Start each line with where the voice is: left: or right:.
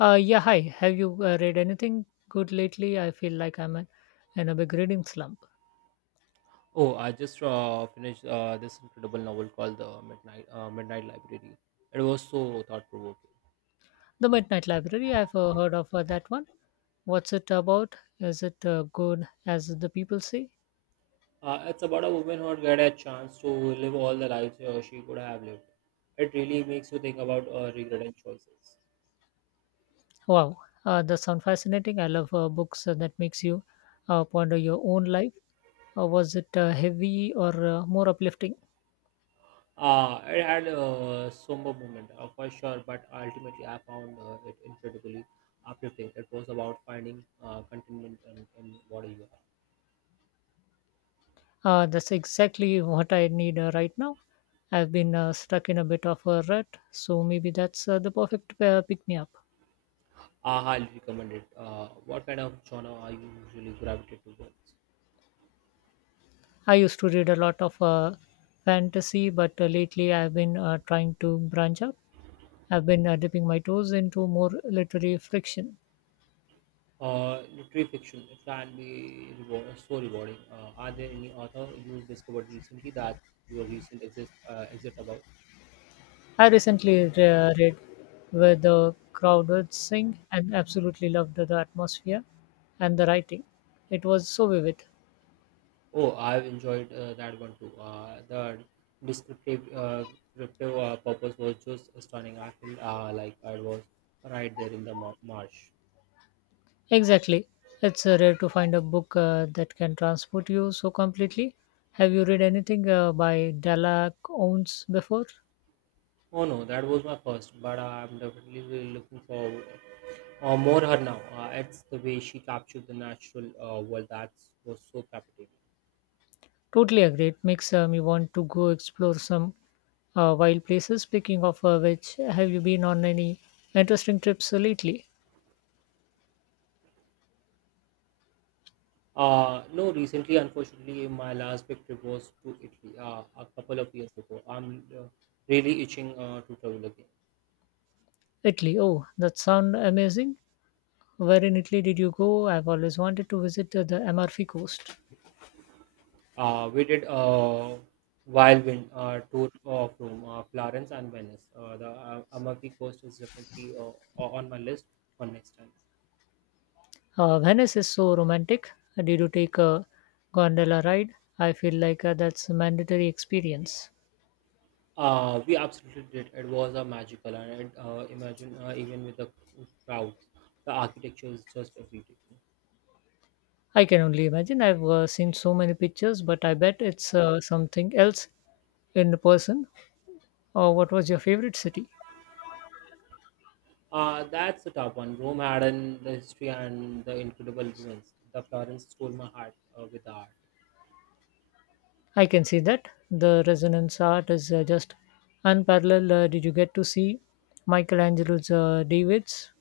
left: Yeah, hi. Have you read anything good lately? I feel like I'm in a big reading slump.
right: Oh, I just finished this incredible novel called The Midnight Library. It was so thought provoking.
left: The Midnight Library, I've heard of that one. What's it about? Is it good as the people say?
right: It's about a woman who had a chance to live all the lives she could have lived. It really makes you think about regret and choices.
left: Wow, that sounds fascinating. I love books that makes you ponder your own life. Was it heavy or more uplifting?
right: It had a somber moment for sure, but ultimately I found it incredibly uplifting. It was about finding contentment in what you are.
left: That's exactly what I need right now. I've been stuck in a bit of a rut, so maybe that's the perfect pick me up.
right: I highly recommend it. What kind of genre are you usually gravitate towards?
left: I used to read a lot of fantasy, but lately I've been trying to branch out. I've been dipping my toes into more literary fiction.
right: Literary fiction it can be reward, so rewarding. Are there any author you discovered recently that your recent exist exit about?
left: I recently read Where the Crowd Sing and absolutely loved the atmosphere and the writing. It was so vivid.
right: Oh, I've enjoyed that one too. The descriptive uh, descriptive purpose was just stunning. I felt like I was right there in the marsh.
left: Exactly. It's rare to find a book that can transport you so completely. Have you read anything by Dalla Owens before?
right: Oh no, that was my first, but I'm definitely really looking forward more her now. It's the way she captured the natural world that was so captivating.
left: Totally agree. It makes you want to go explore some wild places. Speaking of which, have you been on any interesting trips lately?
right: No, recently, unfortunately, my last big trip was to Italy a couple of years ago. I'm really itching to travel again.
left: Italy. Oh, that sounds amazing. Where in Italy did you go? I've always wanted to visit the Amalfi Coast.
right: We did a wild wind tour of Rome, Florence, and Venice. The Amalfi Coast is definitely on my list for next time.
left: Venice is so romantic. Did you take a gondola ride? I feel like that's a mandatory experience.
right: We absolutely did. It was a magical, and it, imagine even with the crowds, the architecture is just everything.
left: I can only imagine. I've seen so many pictures, but I bet it's something else in person. What was your favorite city?
right: That's the top one. Rome had an the history and the incredible ruins. The Florence stole my heart with the art.
left: I can see that. The resonance art is just unparalleled. Did you get to see Michelangelo's Davids?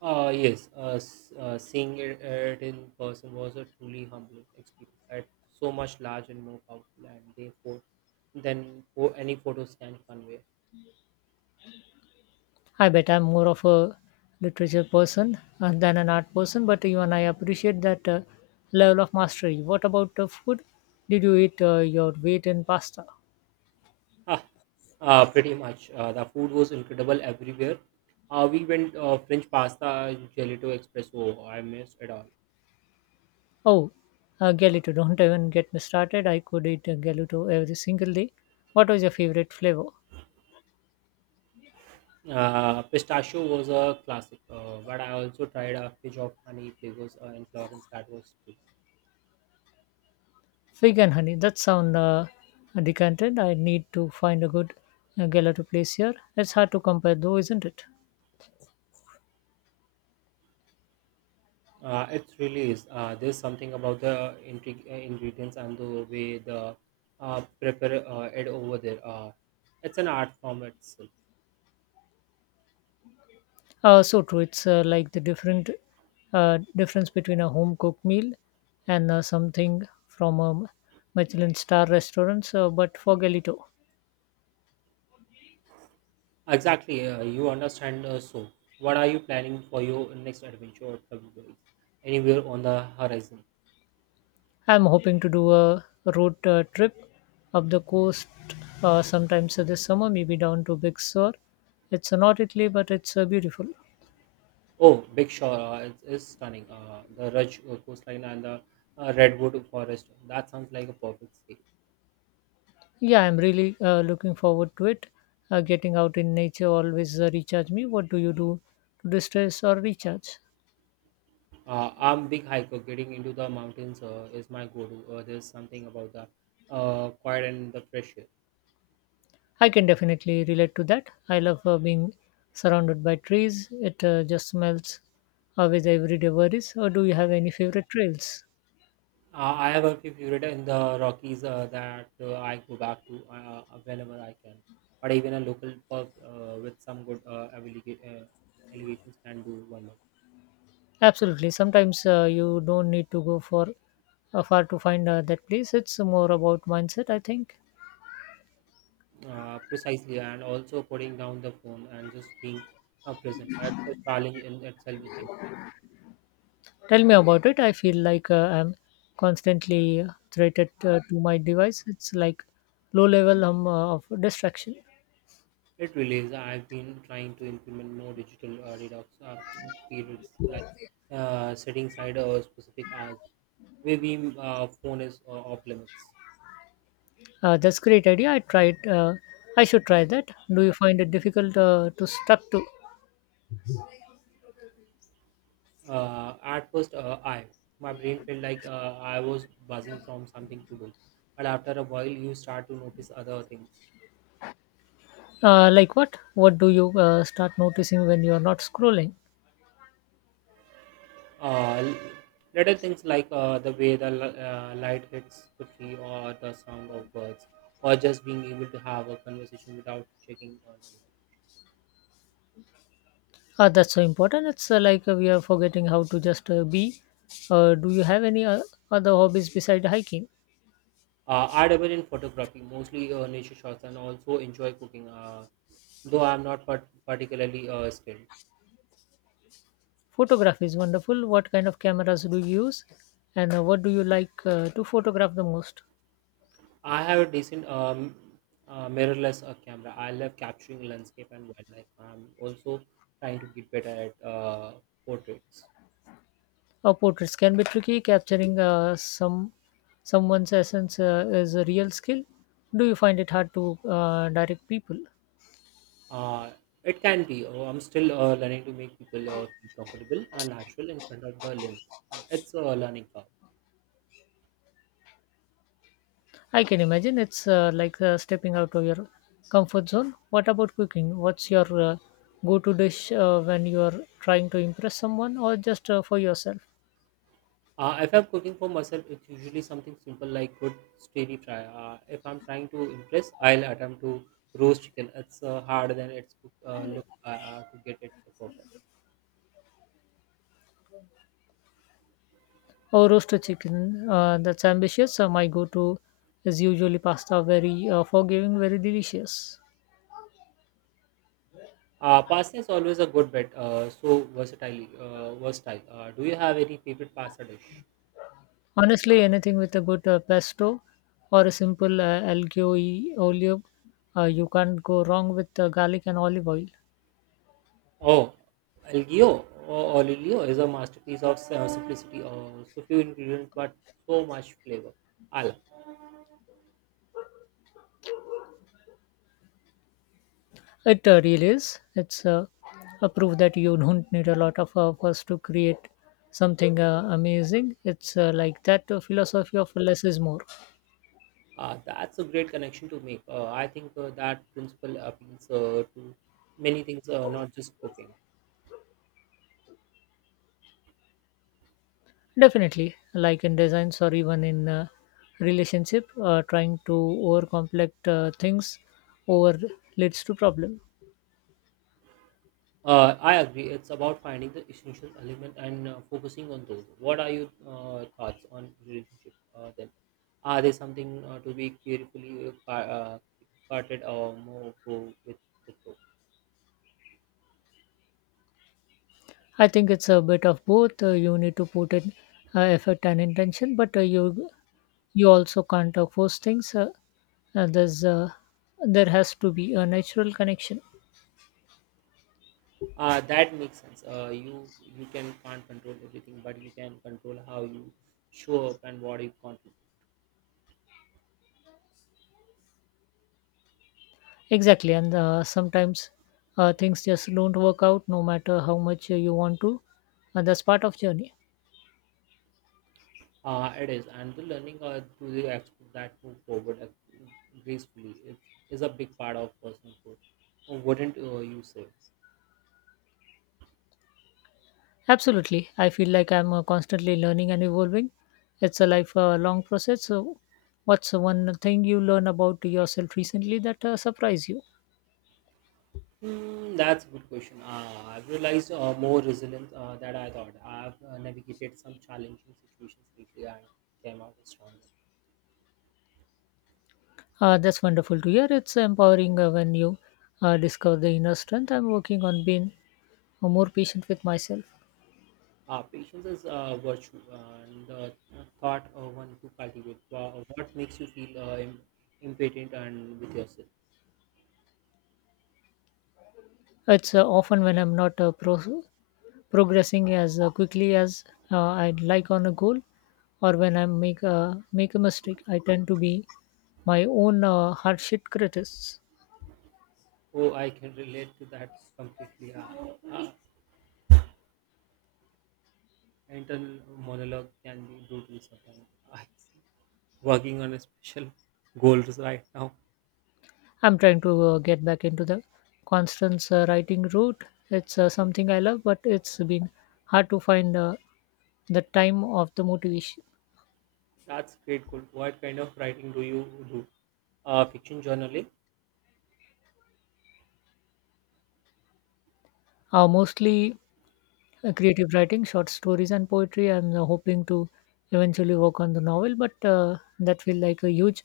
right: Yes, seeing it in person was a truly humbling experience. At so much large and more powerful, and therefore, than for any photos can convey.
left: I bet I'm more of a literature person than an art person, but even I appreciate that level of mastery. What about food? Did you eat your weight in pasta?
right: Ah, pretty much. The food was incredible everywhere. We went French pasta, gelato espresso. I missed it all.
left: Oh, Galito, don't even get me started. I could eat Galito every single day. What was your favorite flavor?
right: Pistachio was a classic, but I also tried a fish of honey flavors in Florence that was too.
left: Vegan honey. That sound decanted. I need to find a good gala to place here. It's hard to compare though, isn't it?
right: It really is. There's something about the ingredients and the way the prepare it over there. It's an art form itself.
left: So true. It's like the different difference between a home cooked meal and something from a Michelin star restaurants. But for Galito,
right: Exactly, you understand. So, what are you planning for your next adventure or travel goals? Anywhere on the horizon?
left: I'm hoping to do a road trip up the coast sometimes this summer, maybe down to Big Sur. It's not Italy, but it's beautiful.
right: Oh, Big Shore is stunning. The Raj coastline and the redwood forest. That sounds like a perfect escape.
left: Yeah, I'm really looking forward to it. Getting out in nature always recharge me. What do you do to distress or recharge?
right: I'm big hiker. Getting into the mountains is my go-to. There's something about the quiet and the fresh air.
left: I can definitely relate to that. I love being surrounded by trees. It just melts away the everyday worries. Or do you have any favorite trails?
right: I have a few favorite in the Rockies that I go back to whenever I can. But even a local pub with some good elevations can do wonders.
left: Absolutely. Sometimes you don't need to go for far to find that place. It's more about mindset, I think.
right: Precisely, and also putting down the phone and just being present. That's a challenge in itself these days.
left: Tell me about it. I feel like I'm constantly threatened to my device. It's like low level of distraction.
right: It really is. I've been trying to implement more digital detox periods, like setting aside a specific hours where we phone is off limits.
left: That's great idea. I tried. I should try that. Do you find it difficult to stuck to?
right: At first, I my brain felt like I was buzzing from something to do, but after a while, you start to notice other things.
left: Like what? What do you start noticing when you are not scrolling?
right: Uh, Little things like the way the light hits the tree or the sound of birds or just being able to have a conversation without checking on it.
left: That's so important. It's like we are forgetting how to just be. Do you have any other hobbies beside hiking?
right: I dabble in photography, mostly nature shots, and also enjoy cooking, though I'm not particularly skilled.
left: Photography is wonderful. What kind of cameras do you use? And what do you like to photograph the most?
right: I have a decent mirrorless camera. I love capturing landscape and wildlife. I'm also trying to get better at portraits.
left: Portraits can be tricky. Capturing someone's essence is a real skill. Do you find it hard to direct people?
right: Uh, it can be. Oh, I'm still learning to make people feel comfortable and natural in front of the lens. It's a learning curve.
left: I can imagine it's like stepping out of your comfort zone. What about cooking? What's your go-to dish when you are trying to impress someone or just for yourself?
right: If I'm cooking for myself, it's usually something simple like good steady fry. If I'm trying to impress, I'll attempt to roast chicken. It's harder than it's look to get it perfect.
left: Or roasted chicken, that's ambitious. My go-to is usually pasta, very forgiving, very delicious.
right: Pasta is always a good bet. So versatile. Versatile. Do you have any favorite pasta dish?
left: Honestly, anything with a good pesto or a simple algeo e olio, you can't go wrong with garlic and olive oil.
right: Oh, Elgio or Olilio is a masterpiece of simplicity. Oh, so few ingredients, but so much flavor. Al,
left: It really is. It's a proof that you don't need a lot of fuss to create something amazing. It's like that philosophy of less is more.
right: that's a great connection to make. I think that principle appeals to many things, not just cooking.
left: Definitely, like in designs or even in relationship, trying to overcomplicate things over leads to problem.
right: I agree. It's about finding the essential element and focusing on those. What are your thoughts on relationship? Then, are there something to be carefully carted or more go with the flow?
left: I think it's a bit of both. You need to put in effort and intention, but you also can't force things. There's there has to be a natural connection.
right: That makes sense. You you can't control everything, but you can control how you show up and what you contribute.
left: Exactly, and sometimes things just don't work out, no matter how much you want to. And that's part of journey.
right: It is, and the learning to the expert that move forward gracefully is a big part of personal growth. Wouldn't you say?
left: Absolutely. I feel like I'm constantly learning and evolving. It's a life long process. So, what's one thing you learn about yourself recently that surprised you?
right: Hmm, that's a good question. I've realized more resilience than I thought. I've navigated some challenging situations lately and came out stronger.
left: That's wonderful to hear. It's empowering when you discover the inner strength. I'm working on being more patient with myself.
right: Patience is a virtue and the thought one to cultivate. What makes you feel im- impotent and with yourself?
left: It's often when I'm not progressing as quickly as I'd like on a goal, or when I make a mistake. I tend to be my own harsh critic.
right: Oh, I can relate to that completely. Uh, Internal monologue can be brutal sometimes. I working on a special goals right now.
left: I'm trying to get back into the constant writing route. It's something I love, but it's been hard to find the time of the motivation.
right: That's great goal. What kind of writing do you do? Fiction journaling.
left: Mostly creative writing, short stories, and poetry. I'm hoping to eventually work on the novel, but that feels like a huge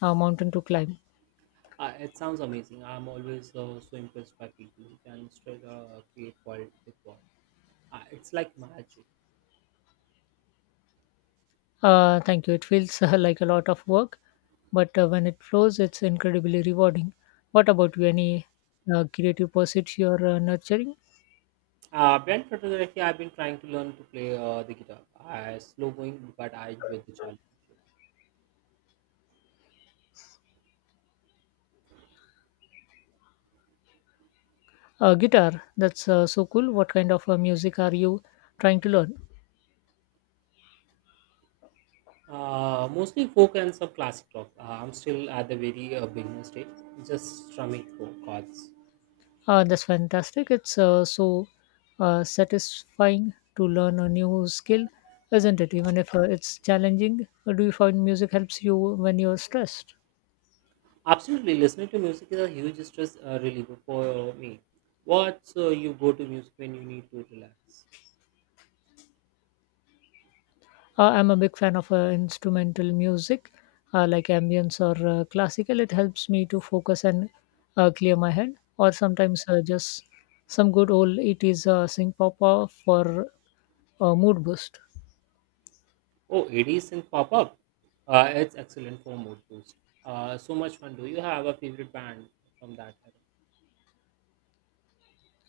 left: mountain to climb.
right: It sounds amazing. I'm always so impressed by people who can straight, create world with world. It's like magic.
left: Thank you. It feels like a lot of work, but when it flows, it's incredibly rewarding. What about you? Any creative pursuits you're nurturing?
right: Band photography, I've been trying to learn to play the guitar. I slow going, but I enjoy the challenge.
left: Guitar, that's so cool. What kind of music are you trying to learn?
right: Mostly folk and some classic rock. I'm still at the very beginner stage, just strumming chords.
left: That's fantastic. It's so satisfying to learn a new skill, isn't it? Even if it's challenging, do you find music helps you when you're stressed?
right: Absolutely, listening to music is a huge stress reliever for me. What's you go to music when you need to relax?
left: I'm a big fan of instrumental music, like ambience or classical. It helps me to focus and clear my head, or sometimes just some good old 80s synth pop for a mood boost.
right: Oh, ADs and pop up. It's excellent for mood boost. So much fun. Do you have a favorite band from that era?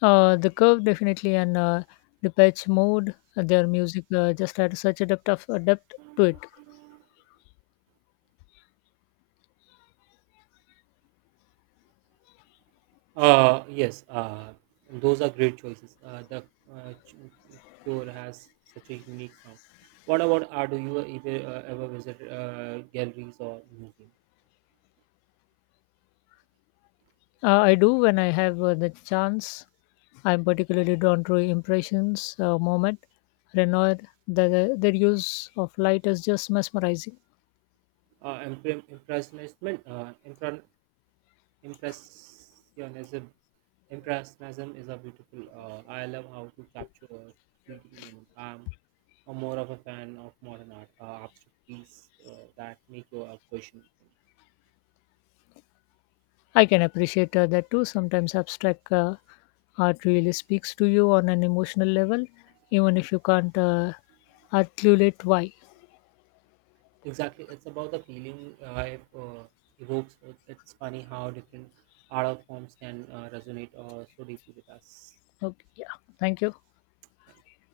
left: The curve definitely and the patch mode, their music just had such a depth of a depth to it.
right: Yes, those are great choices. The uh, ch- cure has such a unique sound. What about art? Do you ever, ever visit galleries or museums?
left: I do when I have the chance. I'm particularly drawn to impressions, moment, Renoir. Their use of light is just mesmerizing.
right: Impre- impressionism, impre- impressionism, impressionism is a beautiful. I love how to capture a fleeting moment. I'm a more of a fan of modern art, abstract piece that make you question things.
left: I can appreciate that too. Sometimes abstract art really speaks to you on an emotional level, even if you can't articulate why.
right: Exactly, it's about the feeling it evokes. It's funny how different art forms can resonate so deeply with us.
left: Okay, yeah. Thank you.
right: Thank you.